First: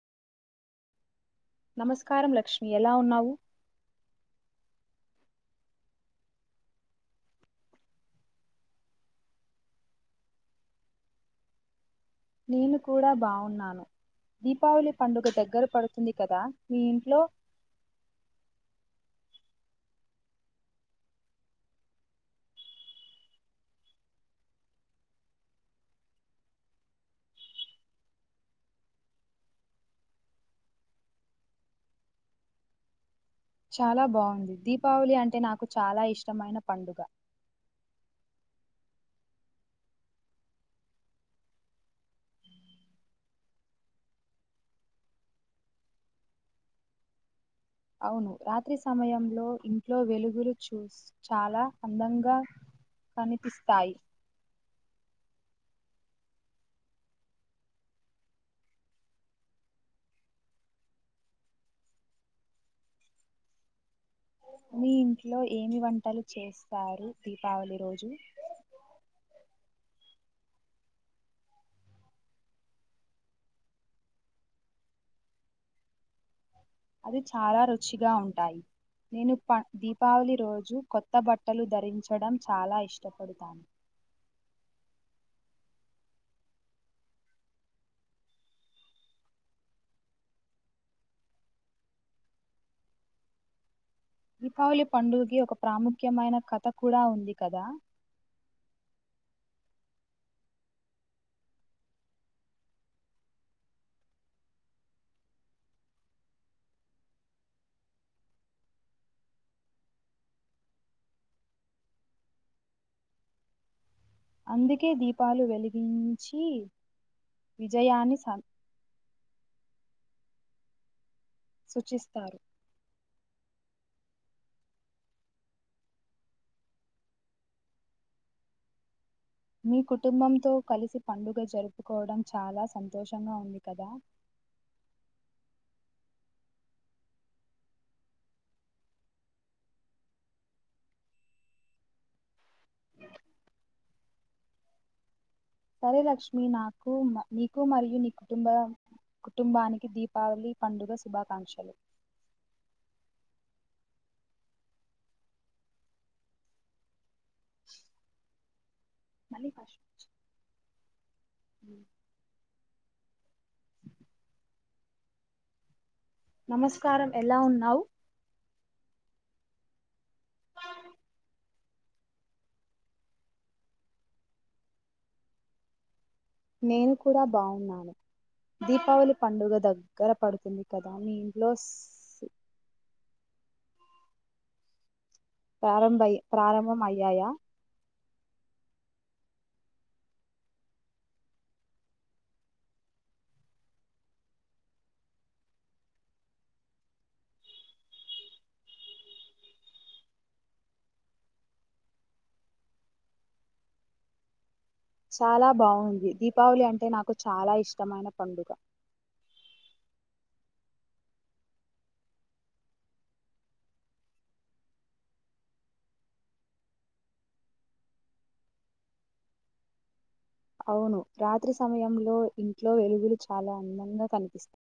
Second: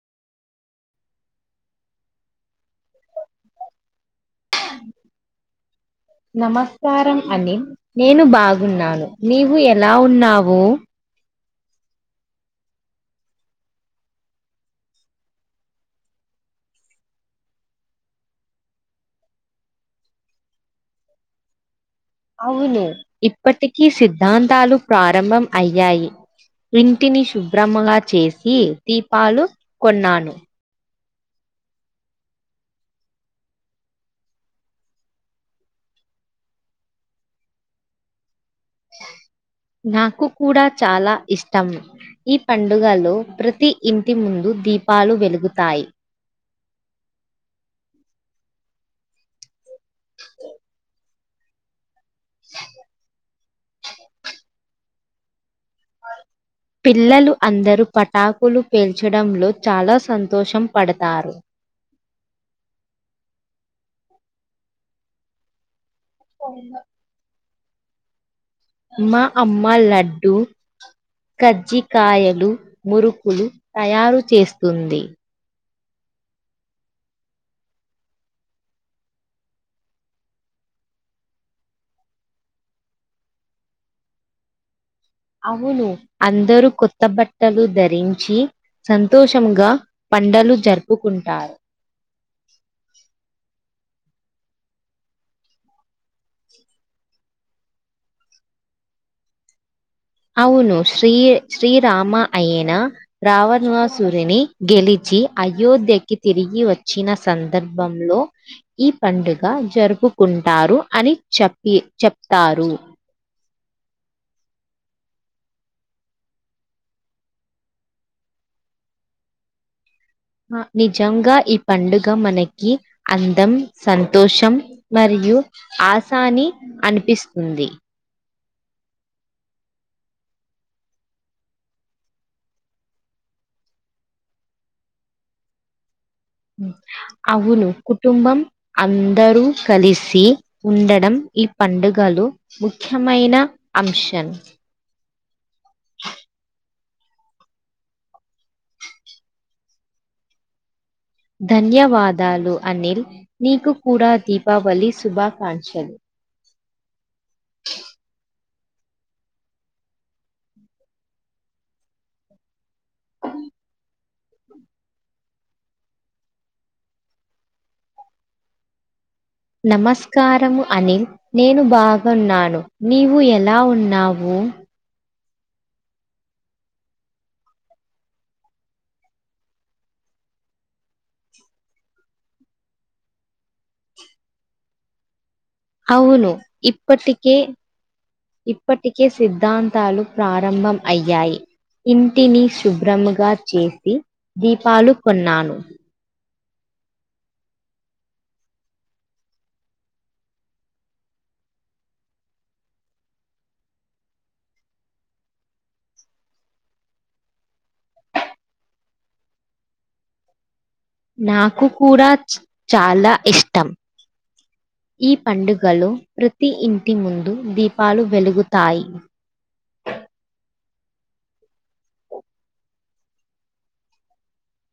నమస్కారం లక్ష్మి ఎలా ఉన్నావు నమస్కారం అనిల్ నేను బాగున్నాను నీవు ఎలా ఉన్నావు నేను కూడా బావున్నాను దీపావళి పండుగ దగ్గర పడుతుంది కదా మీ ఇంట్లో అవును ఇప్పటికీ సిద్ధాంతాలు ప్రారంభం అయ్యాయి ఇంటిని శుభ్రమగా చేసి దీపాలు కొన్నాను చాలా బావుంది దీపావళి అంటే నాకు చాలా ఇష్టమైన పండుగ నాకు కూడా చాలా ఇష్టం. ఈ పండుగ లో ప్రతి ఇంటి ముందు దీపాలు వెలుగుతాయి అవును రాత్రి సమయంలో ఇంట్లో వెలుగులు చూసి చాలా అందంగా కనిపిస్తు స్తాయి పిల్లలు అందరూ పటాకులు పేల్చడంలో చాలా సంతోషం పడతారు. మీ ఇంట్లో ఏమి వం వంటలు చేస్తారు దీప్ దీపావళి రోజు మా అమ్మ లడ్డు కజ్జికాయలు మురుకులు తయారు చేస్తుంది అవి చాలా రుచిగా ఉంటాయి నేను ప దీపావళి రోజు కొత్త బట్టలు ధరించడం చాలా ఇష్టపడతాను అవును అందరూ కొత్త బట్టలు ధరించి సంతోషంగా పండలు జరుపుకుంటారు దీపావళి పండుగకి ఒక ప్రాముఖ్యమైన కథ కూడా ఉంది కదా అవును శ్రీ శ్రీరామ అయిన రావనివాసుడిని గెలిచి అయోధ్యకి తిరిగి వచ్చిన సందర్భంలో ఈ పండుగ జరుపుకుంటారు. అని చెప్పి చెప్తారు అందుకే దీపాలు వెలిగించి విజయాన్ని అ నిజం నిజంగా ఈ పండుగ సూచిస్తారు మనకి అందం సంతోషం మరియు ఆశాని అనిపిస్తుంది. మీ కుటుంబంతో కలిసి పండుగ జరుపుకోవడం చాలా సంతోషంగా ఉంది. కదా అవును కుటుంబం అందరూ కలిసి ఉండడం ఈ పండుగలు ముఖ్యమైన అంశం సరే లక్ష్మి నాకు నీకు మరియు నీ కుటుంబ కుటుంబానికి దీపావళి పండుగ శుభ ధన్యవాదాలు అనిల్ నీకు కూడా దీపావళి శుభాకాంక్షలు మళీ భాష ఉచ్చు నమస్కారం ఎలా ఉన్నావు నమస్కారము అనిల్ నేను బాగున్నాను. నీవు ఎలా ఉన్నావు. నేను కూడా బాగున్నాను. దీపావళి పండుగ దగ్గర పడుతుంది కదా మీ ఇంట్లో ప్రారంభై అవును. ప్రారంభం అయ్యాయా ఇప్పటికే ఇప్పటికే సిద్ధాంతాలు ప్రారంభం అయ్యాయి. ఇంటిని శుభ్రముగా చేసి దీపాలు కొన్నాను. చాలా బాగుంది. దీపావళి అంటే నాకు చాలా ఇష్టమైన పండుగ నాకు కూడా చాలా ఇష్టం. ఈ పండుగలో ప్రతి ఇంటి ముందు దీపాలు వెలుగుతాయి. అవును రాత్రి సమయంలో ఇంట్లో వెలుగులు చాలా అందంగా కనిపిస్తాయి.